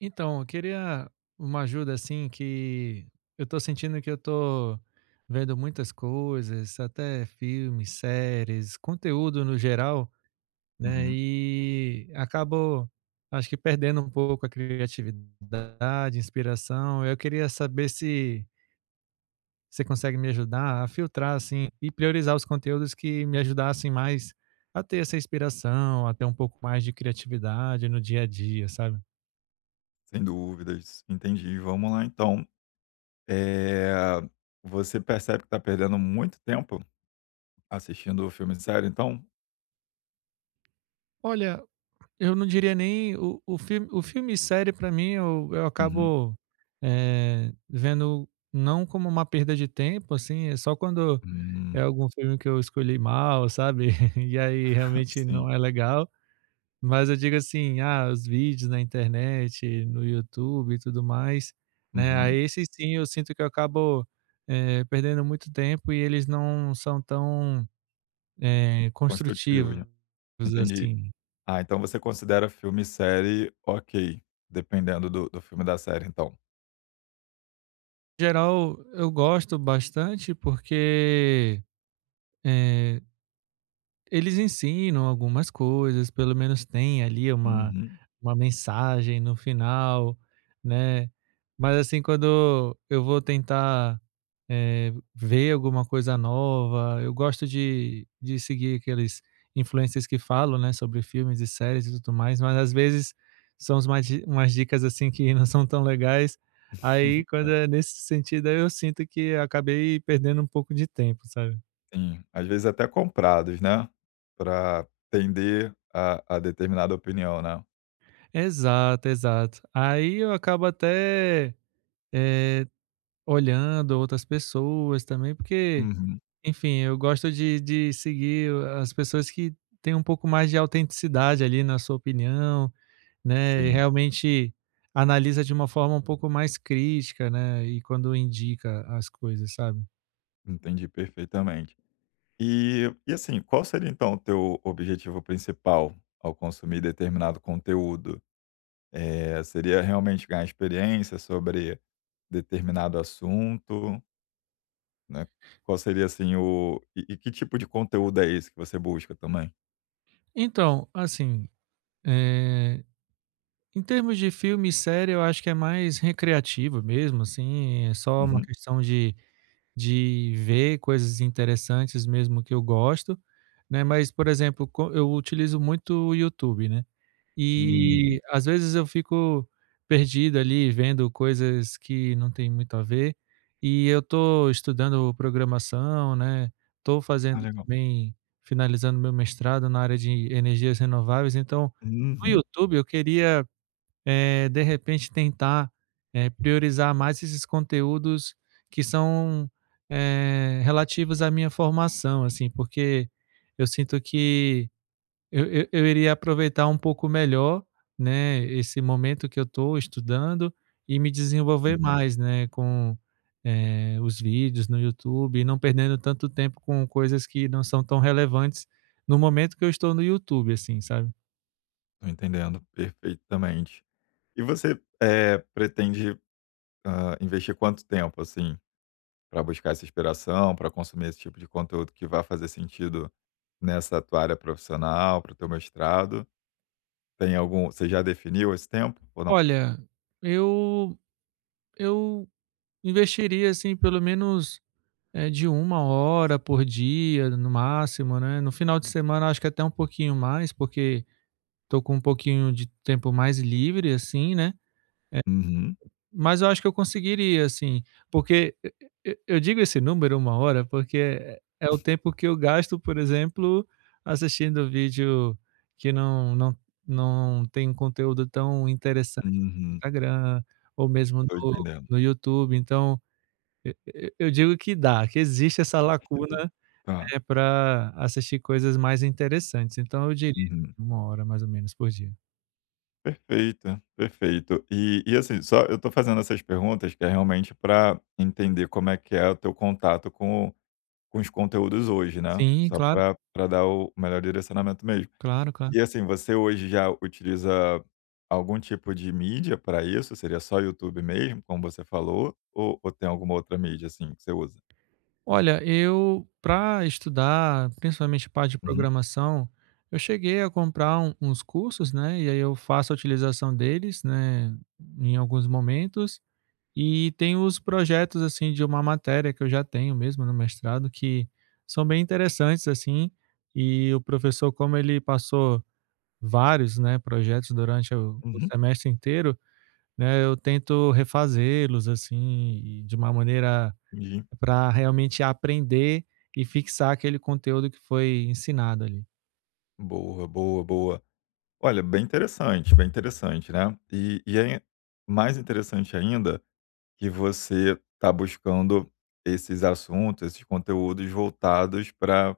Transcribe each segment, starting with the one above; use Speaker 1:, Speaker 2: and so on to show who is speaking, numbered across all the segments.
Speaker 1: Então, eu queria uma ajuda assim que eu tô sentindo que eu tô vendo muitas coisas, até filmes, séries, conteúdo no geral, né?
Speaker 2: Uhum,
Speaker 1: E acabo, acho que perdendo um pouco a criatividade, inspiração. Eu queria saber se você consegue me ajudar a filtrar assim e priorizar os conteúdos que me ajudassem mais a ter essa inspiração, a ter um pouco mais de criatividade no dia a dia, sabe?
Speaker 2: sem dúvidas, entendi. Vamos lá então. Eh, Você percebe que está perdendo muito tempo assistindo filme e série então?
Speaker 1: Olha, eu não diria nem o filme. O filme e série para mim eu
Speaker 2: Uhum,
Speaker 1: acabo vendo não como uma perda de tempo, assim. É só quando é
Speaker 2: hum,
Speaker 1: algum filme que eu escolhi mal, sabe, e aí realmente
Speaker 2: sim,
Speaker 1: não é legal, mas eu digo assim: "Ah, os vídeos na internet, no YouTube e tudo mais", né,
Speaker 2: uhum,
Speaker 1: aí esses sim eu sinto que eu acabo, perdendo muito tempo e eles não são tão
Speaker 2: construtivo,
Speaker 1: construtivos
Speaker 2: né, entendi.
Speaker 1: assim.
Speaker 2: Ah, então você considera filme e série ok, dependendo do filme e da série então?
Speaker 1: Geral, eu gosto bastante porque eh eles ensinam algumas coisas, pelo menos tem ali uma
Speaker 2: Uhum.
Speaker 1: mensagem no final, né. Mas, assim, quando eu vou tentar, ver alguma coisa nova, eu gosto de seguir aqueles influencers que falam, né, sobre filmes e séries e tudo mais, mas às vezes são umas dicas, assim, que não são tão legais. Aí, quando
Speaker 2: É,
Speaker 1: é nesse sentido, aí eu sinto que acabei perdendo um pouco de tempo, sabe?
Speaker 2: sim, às vezes até comprados, né, para tender a determinada opinião, né.
Speaker 1: Exato, exato. Aí eu acabo até, eh, olhando outras pessoas também, porque,
Speaker 2: Uhum,
Speaker 1: enfim, eu gosto de seguir as pessoas que têm um pouco mais de autenticidade ali na sua opinião, né, e
Speaker 2: sim,
Speaker 1: realmente analisa de uma forma um pouco mais crítica, né, e quando indica as coisas, sabe.
Speaker 2: entendi perfeitamente. E assim, qual seria então o teu objetivo principal ao consumir determinado conteúdo? Seria realmente ganhar experiência sobre determinado assunto, né? Qual seria assim o e que tipo de conteúdo é esse que você busca também?
Speaker 1: Então, assim, eh, em termos de filme e série, eu acho que é mais recreativo mesmo, assim, é só uma
Speaker 2: Uhum.
Speaker 1: questão de ver coisas interessantes mesmo que eu gosto, né, mas, por exemplo, co eu utilizo muito o YouTube, né,
Speaker 2: Uhum.
Speaker 1: e às vezes eu fico perdido ali vendo coisas que não tem muito a ver, e eu tô estudando programação, né, tô
Speaker 2: Ah,
Speaker 1: fazendo
Speaker 2: legal.
Speaker 1: também finalizando meu mestrado na área de energias renováveis. Então, no
Speaker 2: Uhum,
Speaker 1: YouTube eu queria, de repente tentar, priorizar mais esses conteúdos que são relativos à minha formação, assim, porque eu sinto que eu iria aproveitar um pouco melhor, né, esse momento que eu estou estudando e me desenvolver
Speaker 2: uhum.
Speaker 1: mais, né, com, os vídeos no YouTube e não perdendo tanto tempo com coisas que não são tão relevantes no momento que eu estou no YouTube, assim, sabe.
Speaker 2: Tô entendendo perfeitamente. E você, pretende, investir quanto tempo, assim, para buscar essa inspiração, para consumir esse tipo de conteúdo que vá fazer sentido nessa tua área profissional, para o teu mestrado, tem algum você já definiu esse tempo ou não?
Speaker 1: Olha, eu eu investiria, assim, pelo menos, de uma hora por dia, no máximo, né. No final de semana, acho que até um pouquinho mais, porque tô com um pouquinho de tempo mais livre, assim, né.
Speaker 2: Uhum,
Speaker 1: Mas eu acho que eu conseguiria, assim, porque eu digo esse número, uma hora, porque é o tempo que eu gasto, por exemplo, assistindo vídeo que não tem um conteúdo tão interessante no
Speaker 2: uhum,
Speaker 1: Instagram, ou mesmo
Speaker 2: tô
Speaker 1: no
Speaker 2: entendendo.
Speaker 1: YouTube. Então, eu digo que dá, que existe essa lacuna,
Speaker 2: Tá,
Speaker 1: pra assistir coisas mais interessantes, então eu diria
Speaker 2: uhum.
Speaker 1: uma hora mais ou menos por dia.
Speaker 2: Perfeito, perfeito. E assim, só eu tô fazendo essas perguntas que é realmente para entender como é que é o teu contato com os conteúdos hoje, né,
Speaker 1: Sim,
Speaker 2: só
Speaker 1: claro,
Speaker 2: para pra dar o melhor direcionamento mesmo.
Speaker 1: claro, claro.
Speaker 2: E assim, você hoje já utiliza algum tipo de mídia para isso? Seria só YouTube mesmo, como você falou? Ou tem alguma outra mídia, assim, que você usa?
Speaker 1: Olha, eu para estudar, principalmente parte de
Speaker 2: Uhum,
Speaker 1: programação, eu cheguei a comprar uns cursos, né, e aí eu faço a utilização deles, né, em alguns momentos. E tem os projetos, assim, de uma matéria que eu já tenho mesmo no mestrado, que são bem interessantes, assim, e o professor, como ele passou vários, né, projetos durante o
Speaker 2: uhum,
Speaker 1: semestre inteiro, né, eu tento refazê-los, assim, e de uma maneira
Speaker 2: entendi.
Speaker 1: para realmente aprender e fixar aquele conteúdo que foi ensinado ali.
Speaker 2: Boa, boa, boa. Olha, bem interessante, né. E é mais interessante ainda que você está buscando esses assuntos, esses conteúdos voltados pra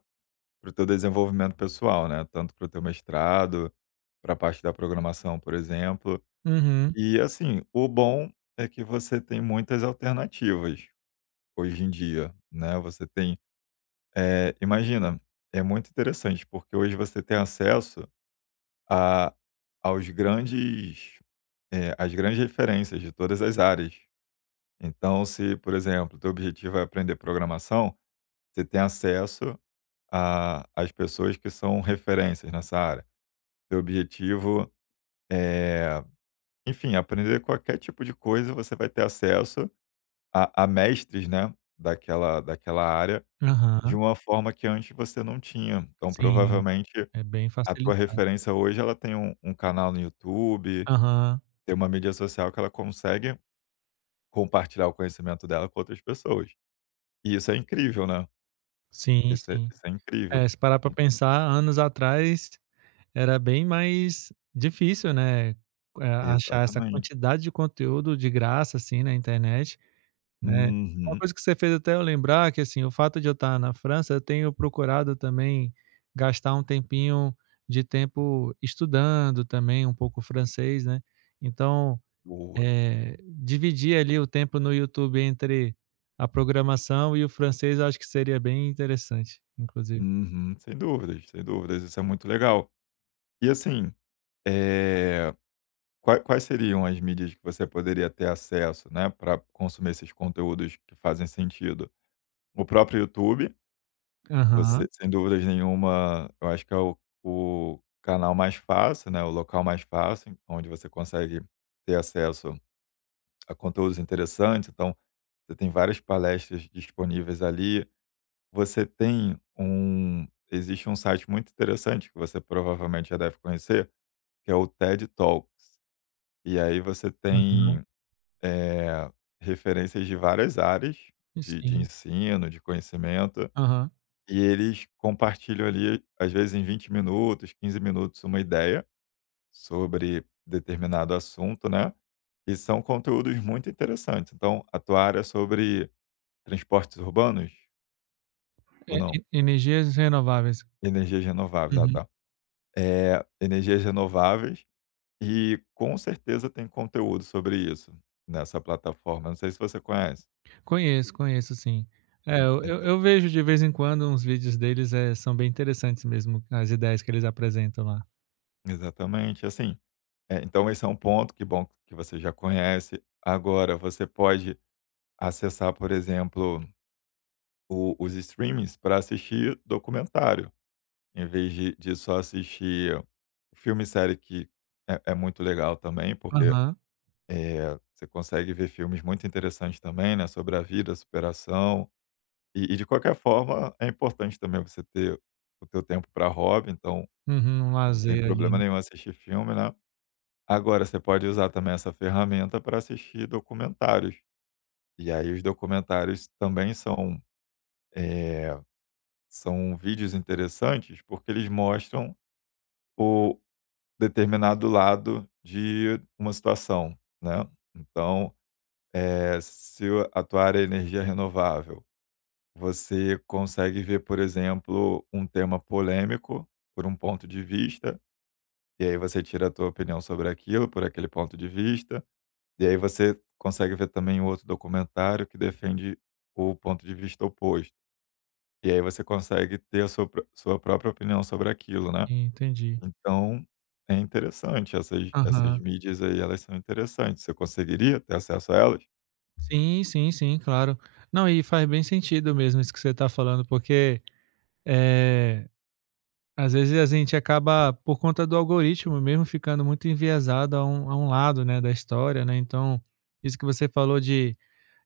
Speaker 2: para o teu desenvolvimento pessoal, né, tanto para o teu mestrado, para a parte da programação, por exemplo.
Speaker 1: Uhum.
Speaker 2: E assim, o bom é que você tem muitas alternativas hoje em dia, né? Você tem, imagina, é muito interessante porque hoje você tem acesso a, aos grandes, às grandes referências de todas as áreas. Então, se, por exemplo, teu objetivo é aprender programação, você tem acesso a, às pessoas que são referências nessa área. Teu objetivo é, enfim, aprender qualquer tipo de coisa, você vai ter acesso a mestres, né, daquela área, de
Speaker 1: Aham.
Speaker 2: uma forma que antes você não tinha. Então,
Speaker 1: Sim,
Speaker 2: provavelmente,
Speaker 1: é bem
Speaker 2: a tua
Speaker 1: facilitado.
Speaker 2: referência hoje, ela tem um canal no YouTube,
Speaker 1: Aham.
Speaker 2: tem uma mídia social que ela consegue compartilhar o conhecimento dela com outras pessoas. E isso é incrível, né.
Speaker 1: Sim,
Speaker 2: Isso é
Speaker 1: sim.
Speaker 2: isso é incrível.
Speaker 1: É, se parar para pensar, anos atrás era bem mais difícil, né, achar essa
Speaker 2: Exatamente.
Speaker 1: quantidade de conteúdo de graça, assim, na internet, né. Uma
Speaker 2: Uhum.
Speaker 1: coisa que você fez até eu lembrar é que, assim, o fato de eu estar na França, eu tenho procurado também gastar um tempinho de tempo estudando também um pouco francês, né. Então,
Speaker 2: Boa.
Speaker 1: dividir ali o tempo no YouTube entre a programação e o francês, eu acho que seria bem interessante, inclusive.
Speaker 2: Uhum. Sem dúvidas, sem dúvidas, isso é muito legal. E assim, eh qua quais seriam as mídias que você poderia ter acesso, né, para consumir esses conteúdos que fazem sentido? O próprio YouTube,
Speaker 1: Aham,
Speaker 2: você sem dúvidas nenhuma, eu acho que é o canal mais fácil, né, o local mais fácil, onde você consegue ter acesso a conteúdos interessantes, então, você tem várias palestras disponíveis ali. Você tem um Existe um site muito interessante que você provavelmente já deve conhecer, que é o TED Talks. E aí você
Speaker 1: aham.
Speaker 2: tem eh, referências de várias áreas
Speaker 1: E
Speaker 2: de
Speaker 1: sim.
Speaker 2: ensino, de conhecimento,
Speaker 1: Aham.
Speaker 2: e eles compartilham ali, às vezes em 20 minutos, 15 minutos, uma ideia sobre determinado assunto, né, e são conteúdos muito interessantes. Então, a tua área é sobre transportes urbanos ou
Speaker 1: É,
Speaker 2: não?
Speaker 1: e energias renováveis.
Speaker 2: Energias renováveis, ah,
Speaker 1: Uhum.
Speaker 2: tá. Energias renováveis e com certeza tem conteúdo sobre isso nessa plataforma, não sei se você conhece.
Speaker 1: Conheço, conheço sim. É, eu vejo de vez em quando uns vídeos deles, são bem interessantes mesmo, as ideias que eles apresentam lá.
Speaker 2: Exatamente, assim, então esse é um ponto, que bom que você já conhece. Agora você pode acessar, por exemplo, o os streamings para assistir documentário, em vez de só assistir filme e série que é muito legal também, porque,
Speaker 1: Aham.
Speaker 2: você consegue ver filmes muito interessantes também, né, sobre a vida, a superação e de qualquer forma é importante também você ter o teu tempo para hobby, então
Speaker 1: Uhum, um
Speaker 2: não tem
Speaker 1: lazer
Speaker 2: problema
Speaker 1: ali.
Speaker 2: nenhum assistir filme, né. Agora você pode usar também essa ferramenta para assistir documentários. E aí os documentários também são, eh, são vídeos interessantes porque eles mostram o determinado lado de uma situação, né. Então, eh, se o- a tua área é energia renovável, você consegue ver, por exemplo, um tema polêmico por um ponto de vista, e aí você tira a tua opinião sobre aquilo, por aquele ponto de vista. E aí você consegue ver também um outro documentário que defende o ponto de vista oposto. E aí você consegue ter a sua própria opinião sobre aquilo, né?
Speaker 1: Entendi.
Speaker 2: Então, é interessante. Essas, essas
Speaker 1: Aham.
Speaker 2: mídias aí, elas são interessantes. Você conseguiria ter acesso a elas?
Speaker 1: Sim, sim, sim, claro. Não, e faz bem sentido mesmo isso que você está falando, porque, eh às vezes a gente acaba, por conta do algoritmo mesmo, ficando muito enviesado a um lado, né, da história, né. Então, isso que você falou de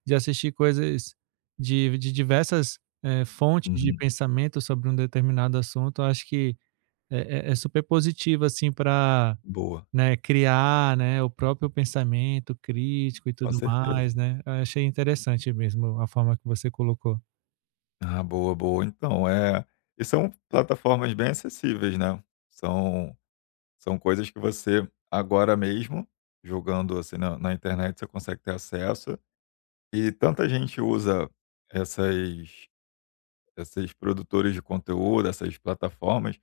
Speaker 1: assistir coisas de diversas, fontes de
Speaker 2: Uhum.
Speaker 1: pensamento sobre um determinado assunto, eu acho que é super positivo, assim. Para,
Speaker 2: Boa,
Speaker 1: né, criar, né, o próprio pensamento crítico e
Speaker 2: com
Speaker 1: tudo
Speaker 2: certeza.
Speaker 1: mais, né. Eu achei interessante mesmo a forma que você colocou.
Speaker 2: Ah, boa, boa. Então, é. E são plataformas bem acessíveis, né? São, são coisas que você, agora mesmo, jogando assim na, na internet, você consegue ter acesso. E tanta gente usa essas esses produtores de conteúdo, essas plataformas,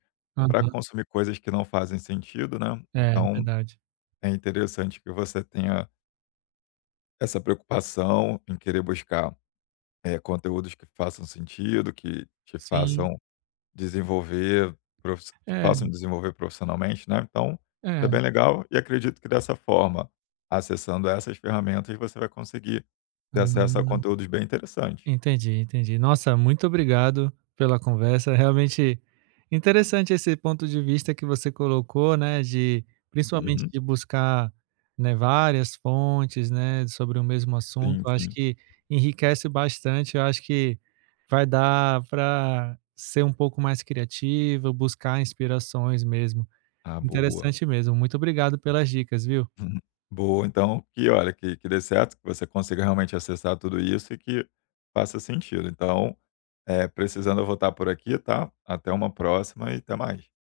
Speaker 2: para
Speaker 1: Aham.
Speaker 2: consumir coisas que não fazem sentido, né.
Speaker 1: É,
Speaker 2: Então
Speaker 1: verdade.
Speaker 2: é interessante que você tenha essa preocupação em querer buscar, conteúdos que façam sentido, que
Speaker 1: Sim.
Speaker 2: desenvolver te
Speaker 1: É,
Speaker 2: façam desenvolver profissionalmente, né. Então, isso é
Speaker 1: é.
Speaker 2: bem legal e acredito que dessa forma, acessando essas ferramentas, você vai conseguir ter acesso a
Speaker 1: Hum.
Speaker 2: conteúdos bem interessantes.
Speaker 1: Entendi, entendi. Nossa, muito obrigado pela conversa. Realmente interessante esse ponto de vista que você colocou, né, de principalmente
Speaker 2: Uhum.
Speaker 1: de buscar, né, várias fontes, né, sobre o mesmo assunto.
Speaker 2: Sim,
Speaker 1: Eu acho
Speaker 2: sim.
Speaker 1: que enriquece bastante. Eu acho que vai dar para ser um pouco mais criativo, buscar inspirações mesmo.
Speaker 2: Ah, boa.
Speaker 1: Interessante mesmo. Muito obrigado pelas dicas, viu?
Speaker 2: Uhum. Boa, então que olha, que dê certo, que você consiga realmente acessar tudo isso e que faça sentido. Então, é precisando eu vou estar por aqui, tá? Até uma próxima e até mais.